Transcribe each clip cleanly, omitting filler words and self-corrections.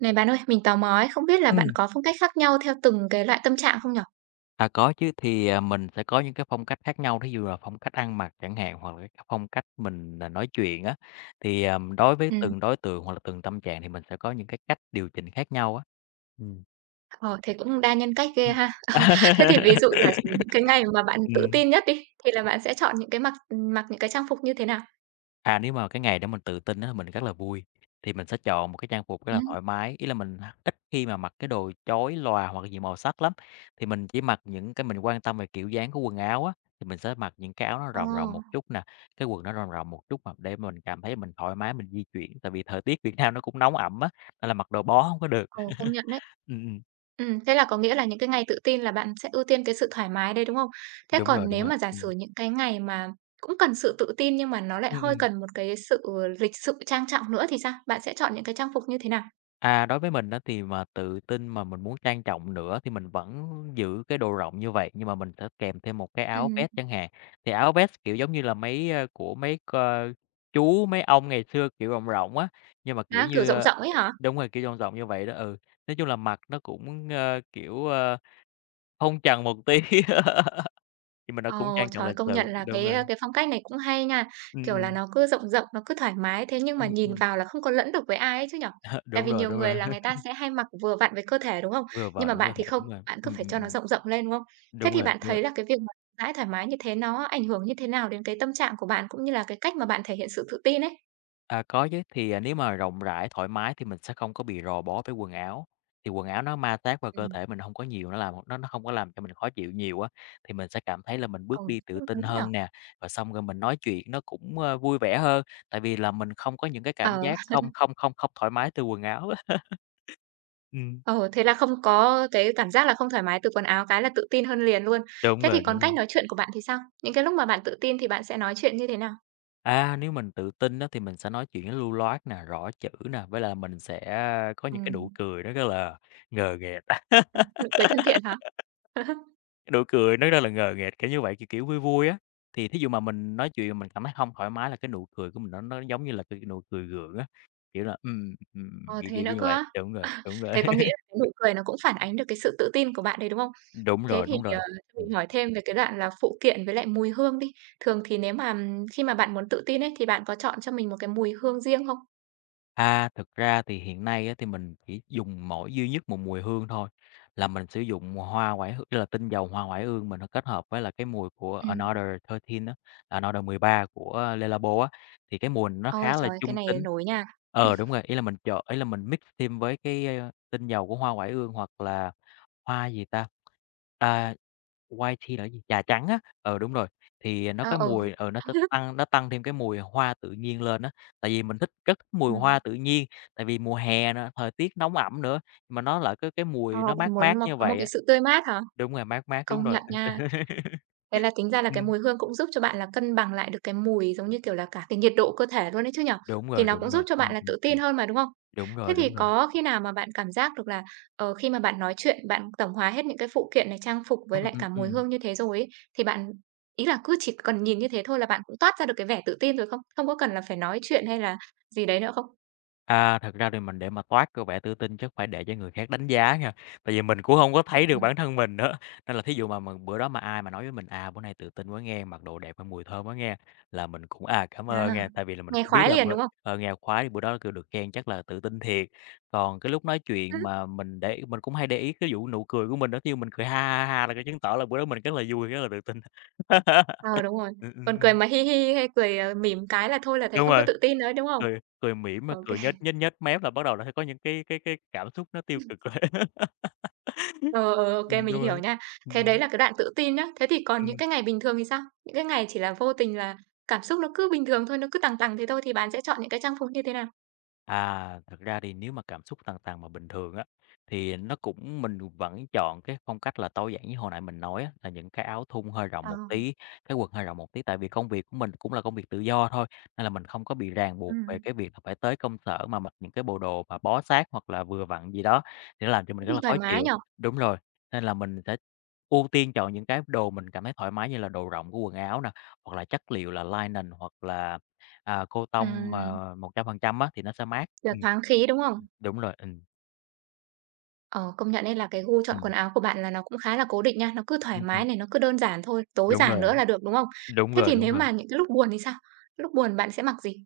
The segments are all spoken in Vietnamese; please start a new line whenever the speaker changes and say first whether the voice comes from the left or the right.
right: Này bạn ơi, mình tò mò ấy, không biết là bạn
left: Ừm.
right: có phong cách khác nhau theo từng cái loại tâm trạng không nhở?
left: À, có chứ, thì, mình sẽ có những cái phong cách khác nhau, thí dụ là phong cách ăn mặc chẳng hạn, hoặc là cái phong cách mình, nói chuyện á. Thì, đối với
right: Ừ,
left: từng đối tượng hoặc là từng tâm trạng thì mình sẽ có những cái cách điều chỉnh khác nhau á. Ừm.
right: ờ, thế cũng đa nhân cách ghê
left: Ừm.
right: ha. Thế thì ví dụ giả sử những cái ngày mà bạn tự
left: Ừm.
right: tin nhất đi, thì là bạn sẽ chọn những cái mặc những cái trang phục như thế nào?
left: À, nếu mà cái ngày để mình tự tin á, mình rất là vui, thì mình sẽ chọn một cái trang phục rất
right: Ừ,
left: là thoải mái. Ý là mình h ít khi mà mặc cái đồ chói lòa hoặc là nhiều màu sắc lắm, thì mình chỉ mặc những cái mình quan tâm về kiểu dáng của quần áo á, thì mình sẽ mặc những cái áo nó
right: ờ,
left: rộng rộng một chút nè, cái quần nó rộng rộng một chút mà để mình cảm thấy mình thoải mái mình di chuyển, tại vì thời tiết Việt Nam nó cũng nóng ẩm á, nên là mặc đồ bó không có được.
right: ờ, công nhận đấy.
left: Ừm, ừm,
right: Ừ, thế là có nghĩa là những cái ngày tự tin là bạn sẽ ưu tiên cái sự thoải mái đấy, đúng không? Thế
left: đúng
right: còn
left: rồi, đúng
right: nếu
left: rồi,
right: mà giả sử
left: ừm.
right: những cái ngày mà cũng cần sự tự tin nhưng mà nó lại
left: Ừm,
right: hơi
left: ừm.
right: cần một cái sự lịch sự trang trọng nữa thì sao? Bạn sẽ chọn những cái trang phục như thế nào?
left: À, đối với mình đó thì mà tự tin mà mình muốn trang trọng nữa thì mình vẫn giữ cái đồ rộng như vậy, nhưng mà mình sẽ kèm thêm một cái
right: Ừ,
left: áo vest chẳng hạn. Thì áo vest, kiểu, giống như là mấy, của mấy cơ chú, mấy ông ngày xưa, kiểu, rộng rộng á, nhưng mà, kiểu
right: á, kiểu
left: như,
right: rộng rộng ấy hả?
left: đúng rồi, kiểu, rộng rộng như vậy đó, ừ. Nói chung là mặc nó cũng, kiểu, phong trần một tí nhưng mà nó cũng
right: Ồ,
left: trang trọng
right: trời,
left: lịch
right: công nhận
left: sự,
right: là
left: đúng
right: cái,
left: rồi.
right: cái phong cách này cũng hay nha.
left: Ừm,
right: Kiểu là,
left: ừm.
right: nó cứ rộng rộng, nó cứ thoải mái, thế nhưng mà
left: Ừm,
right: nhìn
left: ừm.
right: vào là không có lẫn được với ai ấy chứ nhở? Tại
left: Đúng
right: vì
left: rồi,
right: nhiều
left: đúng
right: người
left: rồi.
right: là người ta sẽ hay mặc vừa vặn với cơ thể, đúng không?
left: Vừa
right: Nhưng
left: vào
right: mà
left: đúng
right: bạn
left: cơ
right: thì
left: thể,
right: không,
left: đúng rồi.
right: bạn cứ phải cho nó rộng rộng lên, đúng không? Thế
left: Đúng
right: thì
left: rồi,
right: bạn
left: đúng rồi.
right: thấy là cái việc mà rãi thoải mái như thế nó ảnh hưởng như thế nào đến cái tâm trạng của bạn, cũng như là cái cách mà bạn thể hiện sự tự tin ấy?
left: À, có chứ, thì, nếu mà rộng rãi, thoải mái thì mình sẽ không có bị rò bó với quần áo, thì quần áo nó ma sát vào cơ
right: Ừm.
left: thể mình không có nhiều, nó làm nó không có làm cho mình khó chịu nhiều á, thì mình sẽ cảm thấy là mình bước
right: Ừ,
left: đi tự
right: đúng
left: tin
right: nhỉ?
left: hơn nè, rồi xong rồi mình nói chuyện nó cũng, vui vẻ hơn, tại vì là mình không có những cái cảm
right: Ờ.
left: giác không không không không thoải mái từ quần áo á. Ừm,
right: Ờ, thế là không có cái cảm giác là không thoải mái từ quần áo cái là tự tin hơn liền luôn.
left: đúng
right: Thế thì
left: rồi,
right: còn
left: đúng
right: cách
left: rồi.
right: nói chuyện của bạn thì sao? Những cái lúc mà bạn tự tin thì bạn sẽ nói chuyện như thế nào?
left: À, nếu mình tự tin đó thì mình sẽ nói chuyện nó lưu loát nè, rõ chữ nè, với là mình sẽ có những cái nụ
right: Ừm.
left: cười nó rất là ngờ nghệch.
right: Ờ, nụ cười thân thiện hả?
left: Cái nụ cười nó rất là ngờ nghệch, kiểu như vậy, kiểu kiểu, vui vui á. Thì thí dụ mà mình nói chuyện mà mình cảm thấy hông thoải mái là cái nụ cười của mình nó giống như là cái nụ cười gượng á, kiểu là,
right: Ờ,
left: kiểu,
right: thế
left: kiểu,
right: nữa
left: kiểu như
right: cơ
left: vậy.
right: á?
left: Đúng rồi, đúng rồi.
right: Thế có nghĩa là cái nụ cười nó cũng phản ánh được cái sự tự tin của bạn đấy, đúng không?
left: Đúng
right: Thế
left: rồi,
right: thì,
left: đúng rồi.
right: cho mình
left: Ừm.
right: hỏi thêm về cái đoạn là phụ kiện với lại mùi hương đi. Thường thì nếu mà khi mà bạn muốn tự tin ấy, thì bạn có chọn cho mình một cái mùi hương riêng không?
left: À, thực ra thì hiện nay á, thì mình chỉ dùng mỗi duy nhất một mùi hương thôi, là mình sử dụng hoa oải hương, tức là tinh dầu hoa oải hương mình kết hợp với là cái mùi của
right: Ừm.
left: Another 13 á, Another 13 của Le Labo á, thì cái mùi nó
right: Ôi
left: khá là
right: trời, cái
left: trung
right: này
left: tính.
right: nổi nha.
left: Ờ, đúng rồi, ý là mình mix thêm với cái, tinh dầu của hoa oải hương hoặc là hoa gì ta? À, White tea là cái gì? Trà trắng á, ừ, đúng rồi, thì nó
right: Ờ,
left: cái
right: ờ.
left: mùi nó sẽ tăng thêm cái mùi hoa tự nhiên lên á, tại vì mình thích mùi hoa
right: Ừm.
left: tự nhiên, tại vì mùa hè nữa, thời tiết nóng ẩm nữa, mà nó lại cái
right: Ờ,
left: mùi nó mát
right: bạn muốn
left: mát
right: một
left: như
right: có một
left: vậy
right: cái
left: á.
right: sự tươi mát hả?
left: Đúng rồi, mát mát, đúng
right: Công
left: rồi.
right: nhận nha. Thế là tính ra là cái
left: Ừm,
right: mùi hương cũng giúp cho bạn là cân bằng lại được cái mùi, giống như kiểu là, cả cái nhiệt độ cơ thể luôn đấy chứ nhỉ?
left: đúng
right: Thì
left: rồi,
right: nó cũng
left: đúng
right: giúp
left: rồi,
right: cho bạn là tự tin hơn mà, đúng không?
left: đúng
right: Thế
left: rồi,
right: thì
left: đúng rồi.
right: có khi nào mà bạn cảm giác được là, ờ, khi mà bạn nói chuyện, bạn tổng hòa hết những cái phụ kiện này, trang phục với
left: Ừm,
right: lại
left: ừm,
right: cả mùi
left: ừm.
right: hương như thế rồi ấy, thì bạn ý là cứ chỉ cần nhìn như thế thôi là bạn cũng toát ra được cái vẻ tự tin rồi không? Không có cần là phải nói chuyện hay là gì đấy nữa không?
left: À, thật ra thì mình để mà toát cái vẻ tự tin chắc phải để cho người khác đánh giá nha, tại vì mình cũng không có thấy được
right: Ừm,
left: bản thân mình nữa. Nên là thí dụ mà mình bữa đó mà ai mà nói với mình: "À, bữa nay tự tin quá nghe, mặc đồ đẹp, và mùi thơm quá nghe." Là mình cũng, cảm ơn
right: à,
left: nghe. Tại vì là mình
right: nghe
left: cũng biết
right: khoái
left: là
right: liền, đúng không?
left: nghèo khoái, bữa đó kêu được khen chắc là tự tin thiệt. Còn cái lúc nói chuyện mà mình cũng hay để ý cái vụ nụ cười của mình đó, thí dụ mình cười "ha ha ha" là cái chứng tỏ là bữa đó mình rất là vui, rất là tự tin.
right: Ờ, đúng rồi. Còn cười
left: Ừm.
right: mà "hi hi" hay cười, ờ, mỉm cái là thôi là thấy
left: Đúng
right: không có
left: rồi.
right: tự tin nữa, ấy, đúng không?
left: Cười cười mỉm mà
right: Ô kê.
left: cười nhếch nhếch nhếch mép là bắt đầu là sẽ có những cái cái cảm xúc nó tiêu cực rồi.
right: Ờ, ờ, ô kê, mình
left: Đúng rồi.
right: hiểu nha. Thế đấy
left: Ừm.
right: là cái đoạn tự tin nhá. Thế thì còn những cái ngày bình thường thì sao? Những cái ngày chỉ là vô tình là cảm xúc nó cứ bình thường thôi, nó cứ tằng tằng thế thôi thì bạn sẽ chọn những cái trang phục như thế nào?
left: À, thật ra thì nếu mà cảm xúc tàn tàn mà bình thường á, thì nó cũng mình vẫn chọn cái phong cách là tối giản như hồi nãy mình nói á, là những cái áo thun hơi rộng
right: Ờ,
left: một tí, cái quần hơi rộng một tí. Tại vì công việc của mình cũng là công việc tự do thôi, nên là mình không có bị ràng buộc về
right: ừm,
left: cái việc là phải tới công sở mà mặc những cái bộ đồ mà bó sát hoặc là vừa vặn gì đó, thì nó làm cho
right: thế
left: mình rất
right: thì
left: là
right: thoải
left: khó
right: mái
left: chịu.
right: nhỉ?
left: Đúng rồi, nên là mình sẽ ưu tiên chọn những cái đồ mình cảm thấy thoải mái như là đồ rộng của quần áo nè, hoặc là chất liệu là linen hoặc là cô tông
right: Ừm,
left: mà 100% á thì nó sẽ mát.
right: là thoáng khí, đúng không?
left: Đúng rồi,
right: Ờ, công nhận ấy là cái gu chọn quần
left: ừm,
right: áo của bạn là nó cũng khá là cố định nha, nó cứ thoải
left: ừm,
right: mái
left: ừm,
right: này, nó cứ đơn giản thôi, tối
left: đúng
right: giản
left: rồi,
right: nữa là được, đúng không?
left: đúng
right: Thế
left: rồi,
right: thì
left: đúng
right: nếu
left: rồi.
right: mà những cái lúc buồn thì sao? Lúc buồn bạn sẽ mặc gì?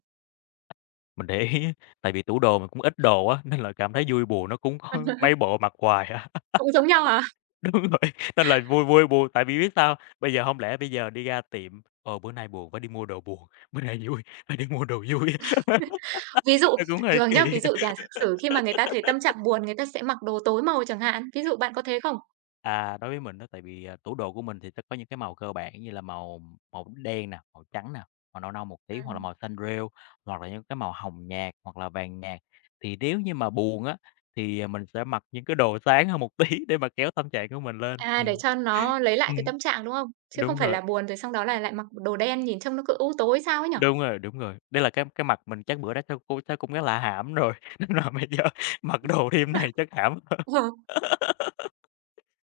left: Mình để ý tại vì tủ đồ mình cũng ít đồ á, nên là cảm thấy vui buồn nó cũng có mấy bộ mặc hoài à.
right: Cũng giống nhau hả?
left: Đúng rồi, nên là vui vui buồn, tại vì biết sao, bây giờ không lẽ bây giờ đi ra tiệm, bữa nay buồn phải đi mua đồ buồn, bữa nay vui phải đi mua đồ vui.
right: Ví dụ
left: Nó cũng hơi
right: thường nhá,
left: kỳ.
right: ví dụ giả sử khi mà người ta thấy tâm trạng buồn, người ta sẽ mặc đồ tối màu chẳng hạn, ví dụ bạn có thế không?
left: À, đối với mình đó tại vì, tủ đồ của mình thì sẽ có những cái màu cơ bản như là màu màu đen nè, màu trắng nè, màu nâu nâu một tí hoặc là
right: Ừm.
left: màu xanh rêu, hoặc là những cái màu hồng nhạt hoặc là vàng nhạt. Thì nếu như mà buồn á, thì, mình sẽ mặc những cái đồ sáng hơn một tí để mà kéo tâm trạng của mình lên.
right: À, để
left: Ừm.
right: cho nó lấy lại cái
left: Ừm,
right: tâm trạng, đúng không? Chứ không
left: đúng
right: phải
left: rồi,
right: là buồn rồi xong đó là lại mặc đồ đen nhìn trông nó cứ u tối sao ấy nhỉ?
left: đúng rồi, đúng rồi. Đây là cái mặt mình chắc bữa đó chắc cũng rất là hãm rồi, nên là bây giờ mặc đồ thì này chắc hãm hơn.
right: Ờ.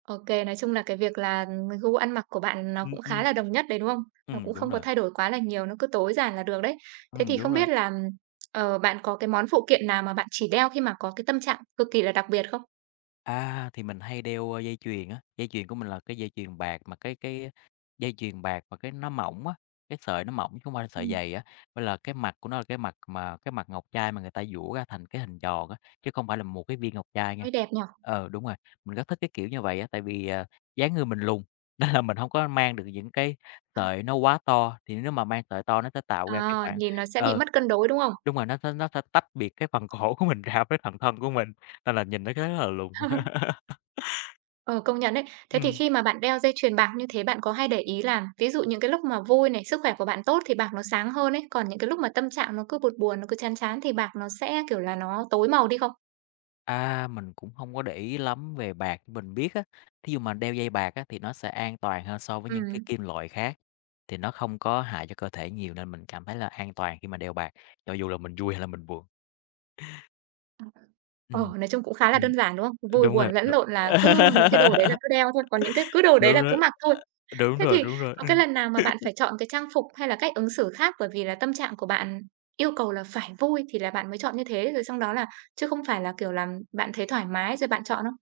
right: Ô nói chung là cái việc là gu ăn mặc của bạn nó
left: Ừm,
right: cũng khá
left: ừm,
right: là đồng nhất đấy, đúng không? Nó cũng
left: đúng
right: không có
left: rồi,
right: thay đổi quá là nhiều, nó cứ tối giản là được đấy. Thế thì
left: đúng
right: không biết
left: rồi.
right: là, ờ, bạn có cái món phụ kiện nào mà bạn chỉ đeo khi mà có cái tâm trạng cực kỳ là đặc biệt không?
left: À, thì mình hay đeo, dây chuyền á, dây chuyền của mình là cái dây chuyền bạc mà cái dây chuyền bạc mà cái nó mỏng á, cái sợi nó mỏng chứ hông phải là sợi
right: Ừm,
left: dày á. Với là cái mặt của nó là cái mặt ngọc trai mà người ta giũa ra thành cái hình tròn á, chứ không phải là một cái viên ngọc trai nha.
right: mới đẹp nhỉ?
left: Ờ, đúng rồi, mình rất thích cái kiểu như vậy á, tại vì, dáng người mình lùn, nên là mình không có mang được những cái sợi nó quá to, thì nếu mà mang sợi to nó sẽ tạo ra cái
right: À,
left: khoảng
right: nhìn nó sẽ bị
left: ờ,
right: mất cân đối, đúng không?
left: đúng rồi, nó sẽ tách biệt cái phần cổ của mình ra với phần thân của mình. Nên là nhìn nó khá là lùng.
right: Ờ, công nhận đấy. Thế thì
left: Ừm.
right: khi mà bạn đeo dây chuyền bạc như thế, bạn có hay để ý là ví dụ những cái lúc mà vui này, sức khỏe của bạn tốt thì bạc nó sáng hơn ấy, còn những cái lúc mà tâm trạng nó cứ buồn buồn, nó cứ chán chán thì bạc nó sẽ, kiểu là, nó tối màu đi không?
left: À, mình cũng không có để ý lắm về bạc, nhưng mình biết á, thí dụ mà đeo dây bạc á, thì nó sẽ an toàn hơn so với những cái
right: Ừm.
left: kim loại khác, thì nó không có hại cho cơ thể nhiều nên mình cảm thấy là an toàn khi mà đeo bạc, cho dù là mình vui hay là mình buồn.
right: Ờ,
left: Ừm,
right: nói chung cũng khá là
left: ừm.
right: đơn giản, đúng không? Vui
left: Đúng
right: buồn
left: rồi,
right: lẫn
left: đúng.
right: lộn là cứ những cái đồ đấy là cứ đeo thôi, còn những cái cứ đồ đấy là
left: Đúng
right: cứ
left: đó,
right: mặc thôi.
left: đúng
right: Thế
left: rồi,
right: thì
left: đúng rồi.
right: có cái lần nào mà bạn phải chọn cái trang phục hay là cách ứng xử khác bởi vì là tâm trạng của bạn yêu cầu là phải vui thì là bạn mới chọn như thế, rồi xong đó là chứ không phải là, kiểu là, bạn thấy thoải mái rồi bạn chọn không?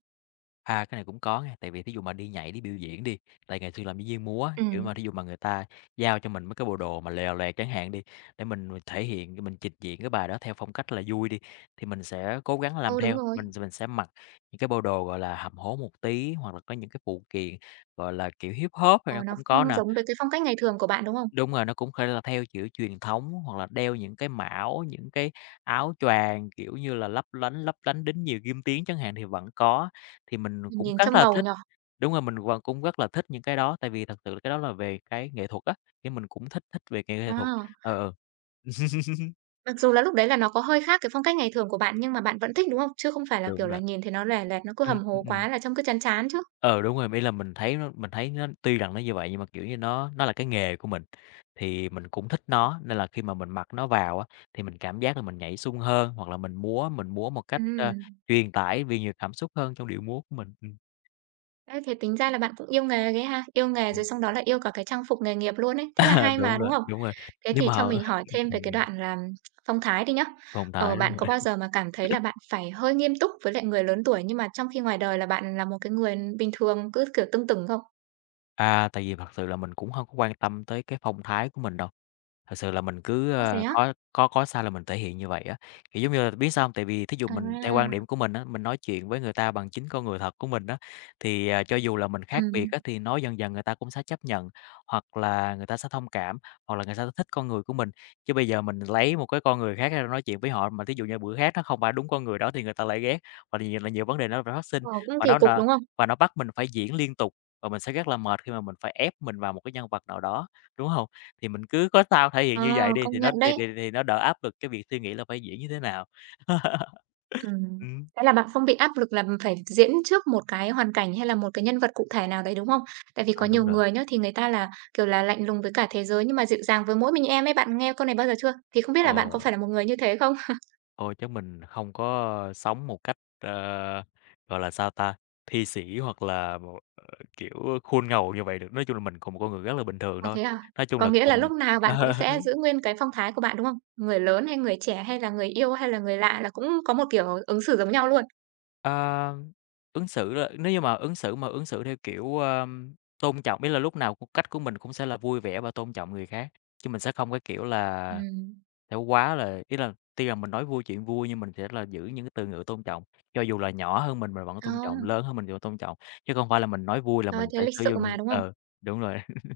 left: À, cái này cũng có nha, tại vì thí dụ mà đi nhảy, đi biểu diễn đi, tại ngày xưa làm diễn viên múa á, kiểu
right: Ừm.
left: mà, thí dụ mà người ta giao cho mình mấy cái bộ đồ mà lèo lèo chẳng hạn đi, để mình thể hiện, mình trình diễn cái bài đó theo phong cách là vui đi, thì mình sẽ cố gắng làm
right: Ừ, đúng
left: theo.
right: rồi.
left: Mình sẽ mặc những cái bộ đồ, gọi là, hầm hố một tí, hoặc là có những cái phụ kiện, gọi là, kiểu, hip hop hay
right: Ờ,
left: là
right: nó
left: cũng có
right: không
left: nè.
right: giống với cái phong cách ngày thường của bạn, đúng không?
left: Đúng rồi, nó cũng có thể là theo, kiểu, truyền thống hoặc là đeo những cái mão, những cái áo choàng, kiểu như là, lấp lánh đến nhiều kim tuyến chẳng hạn thì vẫn có. Thì mình
right: Mình
left: cũng
right: nhìn
left: rất
right: trông
left: là
right: ngầu
left: thích
right: nhở.
left: đúng rồi, mình vẫn cũng rất là thích những cái đó, tại vì thật sự là cái đó là về cái nghệ thuật á, thì mình cũng thích thích về nghệ nghệ thuật.
right: À,
left: Ờ, ờ.
right: mặc dù là lúc đấy là nó có hơi khác cái phong cách ngày thường của bạn nhưng mà bạn vẫn thích, đúng không? Chứ không phải là, kiểu
left: Đúng
right: là,
left: rồi.
right: nhìn thấy nó lè loẹt, nó cứ
left: Ừm,
right: hầm
left: ừm,
right: hố
left: ừm.
right: quá là trông cứ chán chán chứ?
left: Ờ, đúng rồi, ý là mình thấy nó tuy rằng nó như vậy nhưng mà, kiểu như, nó là cái nghề của mình, thì mình cũng thích nó, nên là khi mà mình mặc nó vào á, thì mình cảm giác là mình nhảy sung hơn, hoặc là mình múa một cách,
right: Ừm.
left: truyền tải vì nhiều cảm xúc hơn trong điệu múa của mình.
right: Ê, thế tính ra là bạn cũng yêu nghề ghê ha, yêu nghề
left: Ừm.
right: rồi xong đó là yêu cả cái trang phục nghề nghiệp luôn ấy,
left: À,
right: thế là hay mà, đúng không?
left: đúng rồi,
right: Thế
left: nhưng
right: thì
left: mà
right: cho mình
left: ừm,
right: hỏi thêm về cái
left: ừm,
right: đoạn là phong thái đi nhá.
left: phong
right: Ờ,
left: thái,
right: bạn
left: đúng
right: có
left: rồi.
right: bao giờ mà cảm thấy là bạn phải hơi nghiêm túc với lại người lớn tuổi, nhưng mà trong khi ngoài đời là bạn là một cái người bình thường, cứ, kiểu, tưng tửng không?
left: À, tại vì thật sự là mình cũng hông có quan tâm tới cái phong thái của mình đâu. Thật sự là mình cứ,
right: Có thế á?
left: có sao là mình thể hiện như vậy á. Kiểu, giống như là, biết sao không? Tại vì thí dụ
right: À,
left: mình theo quan điểm của mình á, mình nói chuyện với người ta bằng chính con người thật của mình á, thì, à, cho dù là mình khác
right: ừm,
left: biệt á, thì nói dần dần người ta cũng sẽ chấp nhận, hoặc là người ta sẽ thông cảm, hoặc là người ta sẽ thích con người của mình. Chứ bây giờ mình lấy một cái con người khác ra nói chuyện với họ, mà thí dụ như bữa khác nó không phải đúng con người đó thì người ta lại ghét, và nhiều vấn đề nó phải phát sinh,
right: ờ, cũng
left: và
right: kỳ
left: nó
right: cục,
left: nà
right: đúng không?
left: và nó bắt mình phải diễn liên tục, và mình sẽ rất là mệt khi mà mình phải ép mình vào một cái nhân vật nào đó, đúng không? Thì mình cứ có sao thể hiện
right: Ờ,
left: như vậy đi,
right: công nhận đấy.
left: thì nó đỡ áp lực cái việc suy nghĩ là phải diễn như thế nào.
right: Ừm.
left: Ừm,
right: Thế là bạn không bị áp lực là phải diễn trước một cái hoàn cảnh hay là một cái nhân vật cụ thể nào đấy, đúng không? Tại vì có
left: anh
right: nhiều
left: đúng rồi.
right: người nhá, thì người ta là, kiểu là, lạnh lùng với cả thế giới nhưng mà dịu dàng với mỗi mình em ấy, bạn nghe câu này bao giờ chưa? Thì không biết là bạn
left: Ờ,
right: có phải là một người như thế không?
left: thôi chứ mình không có sống một cách, gọi là, sao ta, thi sĩ hoặc là một, kiểu, khuôn ngầu như vậy được. Nói chung là mình cũng một con người rất là bình thường
right: À,
left: thôi.
right: thế à?
left: Nói chung
right: Có
left: là
right: nghĩa là lúc
left: mình
right: nào bạn cũng sẽ giữ nguyên cái phong thái của bạn, đúng không? Người lớn hay người trẻ hay là người yêu hay là người lạ là cũng có một kiểu ứng xử giống nhau luôn?
left: Ờ, ứng xử là nếu như mà ứng xử theo kiểu, tôn trọng, ý là lúc nào cũng cách của mình cũng sẽ là vui vẻ và tôn trọng người khác, chứ mình sẽ không cái kiểu là,
right: Ừm.
left: theo quá là ý là tuy là mình nói vui chuyện vui nhưng mình sẽ là giữ những cái từ ngữ tôn trọng, cho dù là nhỏ hơn mình vẫn
right: Ờ,
left: tôn trọng, lớn hơn mình thì vẫn tôn trọng, chứ không phải là mình nói vui là
right: trời ơi,
left: mình
right: thế
left: sẽ
right: lịch
left: sử
right: sự
left: dụng,
right: mà, đúng không?
left: đúng rồi.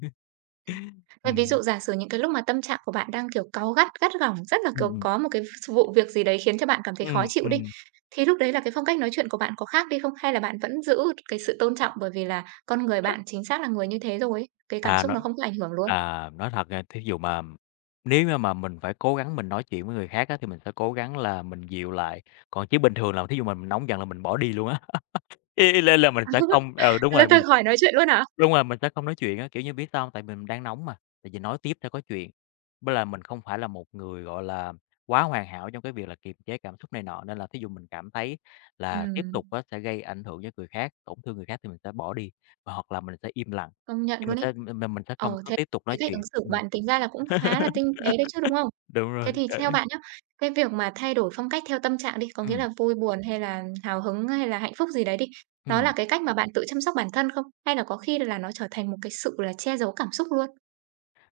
right: Vậy ví
left: Ừm,
right: dụ giả sử những cái lúc mà tâm trạng của bạn đang, kiểu, cáu gắt, gắt gỏng, rất là,
left: ừm,
right: kiểu,
left: ừm,
right: có một cái vụ việc gì đấy khiến cho bạn cảm thấy khó chịu đi,
left: ừm,
right: thì lúc đấy là cái phong cách nói chuyện của bạn có khác đi không? Hay là bạn vẫn giữ cái sự tôn trọng bởi vì là con người bạn chính xác là người như thế rồi ấy, cái cảm
left: À,
right: xúc nó không có ảnh hưởng luôn?
left: nói thật nha, thí dụ mà nếu như mà mình phải cố gắng mình nói chuyện với người khác á, thì mình sẽ cố gắng là mình dịu lại, còn chứ bình thường là thí dụ mà mình nóng giận là mình bỏ đi luôn á. Ý ý là mình sẽ không ừ, đúng
right: Là
left: rồi,
right: tự
left: mình sẽ
right: hỏi nói chuyện luôn hả?
left: đúng rồi, mình sẽ không nói chuyện á, kiểu như, biết sao hông? Tại mình đang nóng mà, tại vì nói tiếp sẽ có chuyện. Với là mình không phải là một người, gọi là, quá hoàn hảo trong cái việc là kiềm chế cảm xúc này nọ, nên là thí dụ mình cảm thấy là tiếp
right: Ừm.
left: tục á sẽ gây ảnh hưởng với người khác, tổn thương người khác thì mình sẽ bỏ đi, và hoặc là mình sẽ im lặng,
right: Công nhận
left: chứ
right: luôn
left: mình
right: ấy.
left: sẽ m mình mình sẽ không
right: Ờ,
left: có
right: thế
left: tiếp tục
right: cái
left: nói
right: cách ứng
left: chuyện.
right: xử của
left: Ừm.
right: bạn tính ra là cũng khá là tinh tế đấy chứ, đúng không?
left: Đúng
right: Thế
left: rồi,
right: thì
left: ờ.
right: theo bạn nhá, cái việc mà thay đổi phong cách theo tâm trạng đi, có nghĩa
left: Ừm,
right: là vui buồn hay là hào hứng hay là hạnh phúc gì đấy đi, nó là
left: ừm.
right: cái cách mà bạn tự chăm sóc bản thân không? Hay là có khi là nó trở thành một cái sự là che giấu cảm xúc luôn?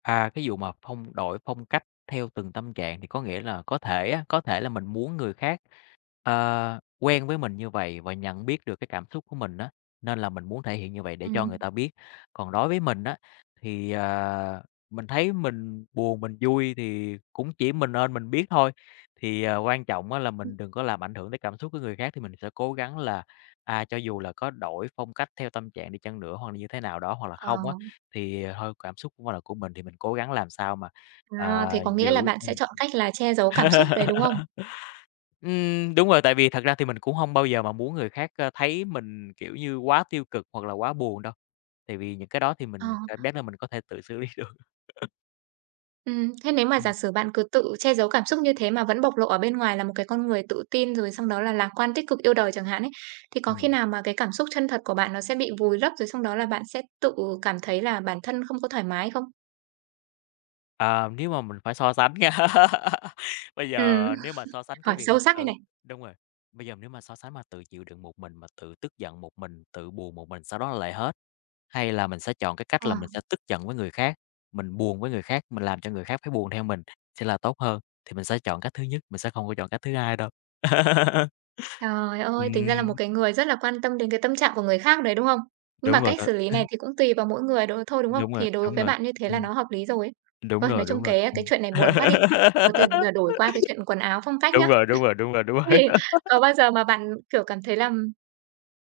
left: À, cái vụ mà đổi phong cách theo từng tâm trạng thì có nghĩa là có thể á, có thể là mình muốn người khác, quen với mình như vậy và nhận biết được cái cảm xúc của mình á, nên là mình muốn thể hiện như vậy để cho
right: Ừm.
left: người ta biết. Còn đối với mình á, thì, mình thấy mình buồn, mình vui thì cũng chỉ mình ơn mình biết thôi. Thì, quan trọng á là mình đừng có làm ảnh hưởng tới cảm xúc của người khác thì mình sẽ cố gắng là, à, cho dù là có đổi phong cách theo tâm trạng đi chăng nữa hoặc là như thế nào đó, hoặc là
right: Ờ,
left: không á, thì à, thôi cảm xúc cũng là của mình thì mình cố gắng làm sao mà,
right: à, thế có nghĩa là
left: giữ
right: bạn sẽ
left: ừm.
right: chọn cách là che giấu cảm xúc đấy, đúng không?
left: Đúng rồi, tại vì thật ra thì mình cũng hông bao giờ mà muốn người khác, thấy mình, kiểu như, quá tiêu cực hoặc là quá buồn đâu, tại vì những cái đó thì
right: Ờ.
left: mình cảm giác là mình có thể tự xử lý được.
right: Thế nếu mà giả
left: Ừm,
right: sử bạn cứ tự che giấu cảm xúc như thế mà vẫn bộc lộ ở bên ngoài là một cái con người tự tin rồi xong đó là lạc quan tích cực yêu đời chẳng hạn ấy, thì có khi
left: ừm,
right: nào mà cái cảm xúc chân thật của bạn nó sẽ bị vùi lấp rồi xong đó là bạn sẽ tự cảm thấy là bản thân không có thoải mái không?
left: ờ, nếu mà mình phải so sánh nha, bây
right: Ừm,
left: giờ nếu mà so sánh
right: hỏi
left: cái việc là
right: sâu sắc đây
left: tự
right: này.
left: đúng rồi, bây giờ nếu mà so sánh mà tự chịu đựng một mình, mà tự tức giận một mình, tự buồn một mình, sau đó lại hết. Hay là mình sẽ chọn cái cách
right: Ờ,
left: là mình sẽ tức giận với người khác, mình buồn với người khác, mình làm cho người khác phải buồn theo mình sẽ là tốt hơn, thì mình sẽ chọn cách thứ nhất, mình sẽ không có chọn cách thứ hai đâu.
right: trời ơi, tính ra là một
left: Ừm,
right: cái người rất là quan tâm đến cái tâm trạng của người khác đấy, đúng không? Nhưng mà
left: đúng rồi
right: cách
left: đó,
right: xử lý này thì cũng tùy vào mỗi người đ thôi, đúng không?
left: đúng rồi,
right: Thì đối
left: đúng
right: với
left: rồi,
right: bạn như thế là
left: ừm,
right: nó hợp lý rồi ấy.
left: đúng
right: Thôi, nói
left: rồi, đúng
right: chung
left: rồi,
right: cái
left: ừm.
right: chuyện này buồn quá đi. Ờ, thì giờ đổi qua cái chuyện quần áo phong cách nhá.
left: Đúng rồi, đúng rồi, đúng rồi, đúng
right: Thì
left: rồi.
right: có bao giờ mà bạn, kiểu, cảm thấy là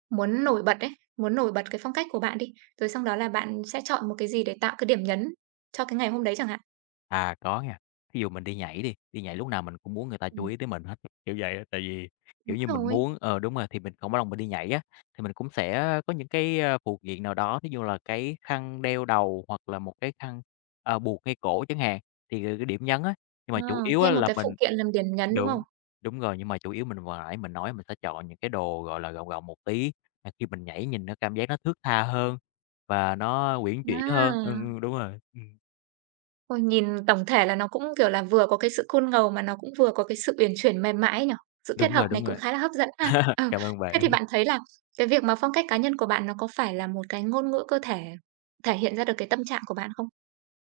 right: muốn nổi bật ấy, muốn nổi bật cái phong cách của bạn đi, rồi xong đó là bạn sẽ chọn một cái gì để tạo cái điểm nhấn cho cái ngày hôm đấy chẳng hạn?
left: À, có nha. Ví dụ mình đi nhảy đi, đi nhảy lúc nào mình cũng muốn người ta chú
right: Ừm.
left: ý tới mình hết, kiểu vậy á. Tại vì, kiểu
right: Đúng
left: như, mình
right: rồi,
left: muốn ờ, đúng rồi, thì mình không có lòng mình đi nhảy á, thì mình cũng sẽ có những cái, a, phụ kiện nào đó, thí dụ là cái khăn đeo đầu hoặc là một cái khăn, buộc ngay cổ chẳng hạn, thì là cái điểm nhấn á. Nhưng
right: ờ,
left: mà chủ yếu á
right: thêm một
left: là
right: cái
left: mình
right: phụ kiện làm điểm nhấn, đúng không?
left: đúng, đúng rồi, nhưng mà chủ yếu mình vừa nãy mình nói mình sẽ chọn những cái đồ, gọi là, gọn gọn một tí, mà khi mình nhảy nhìn nó cảm giác nó thướt tha hơn và nó uyển chuyển hơn. Ừ,
right: À,
left: ừ, đúng rồi.
right: ôi, nhìn tổng thể là nó cũng, kiểu là, vừa có cái sự cool ngầu mà nó cũng vừa có cái sự uyển chuyển mềm mại ấy nhỉ? Sự kết
left: Đúng
right: hợp
left: rồi,
right: này
left: đúng
right: cũng
left: rồi.
right: khá là hấp dẫn ha. Ờ,
left: Cảm ơn
right: thế thì
left: bạn.
right: bạn thấy là cái việc mà phong cách cá nhân của bạn nó có phải là một cái ngôn ngữ cơ thể thể hiện ra được cái tâm trạng của bạn không?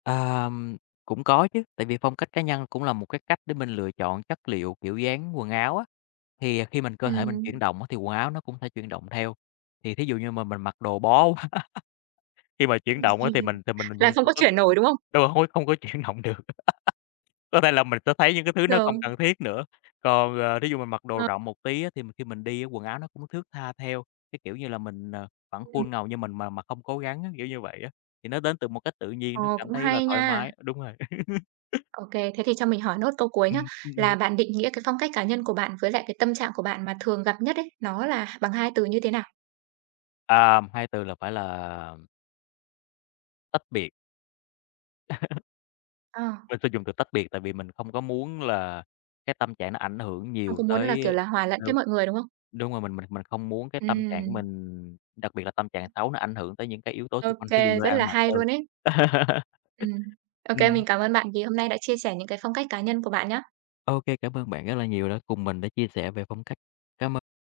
left: Ờm, cũng có chứ, tại vì phong cách cá nhân cũng là một cái cách để mình lựa chọn chất liệu, kiểu dáng quần áo á, thì à, khi cơ thể mình
right: Ừm.
left: chuyển động á, thì quần áo nó cũng sẽ chuyển động theo. Thì thí dụ như mà mình mặc đồ bó quá, khi mà chuyển động á, thì mình
right: Là
left: nhìn
right: không có
left: có
right: chuyển nổi, đúng không?
left: đúng rồi, không có chuyển động được. Có thể là mình sẽ thấy những cái thứ nó không
right: Rồi.
left: cần thiết nữa. Còn, thí dụ mình mặc đồ
right: Ờ,
left: rộng một tí á, thì mình khi mình đi á, quần áo nó cũng thước tha theo, cái kiểu như là, mình, vẫn
right: ừm.
left: khuôn ngầu nhưng mình mà không cố gắng á, kiểu như vậy á, thì nó đến từ một cách tự nhiên,
right: Ờ,
left: nó cảm
right: cũng
left: thấy là
right: hay
left: thoải
right: nha.
left: mái đúng rồi.
right: Ô kê, thế thì cho mình hỏi nốt câu cuối nhá, là
left: Ừm.
right: bạn định nghĩa cái phong cách cá nhân của bạn với lại cái tâm trạng của bạn mà thường gặp nhất ấy, nó là bằng 2 từ như thế nào?
left: À, hai từ là phải là tách biệt,
right: Ờ,
left: mình sử dụng từ tách biệt tại vì mình không có muốn là cái tâm trạng nó ảnh hưởng
right: không
left: nhiều
right: có muốn là, kiểu
left: tới
right: là, hòa lẫn với
left: đúng.
right: mọi người, đúng không?
left: Đúng rồi, mình không muốn cái tâm trạng của
right: Ừm,
left: mình, đặc biệt là tâm trạng xấu nó ảnh hưởng tới những cái yếu tố
right: ô
left: xung quanh, thí dụ
right: kê,
left: như
right: rất là
left: ăn mặc
right: hay
left: ừ.
right: luôn ấy. Ừm. Ô kê,
left: Ừm,
right: mình cảm ơn bạn vì hôm nay đã chia sẻ những cái phong cách cá nhân của bạn nhá.
left: ô kê, cảm ơn bạn rất là nhiều đã cùng mình đã chia sẻ về phong cách. Cám ơn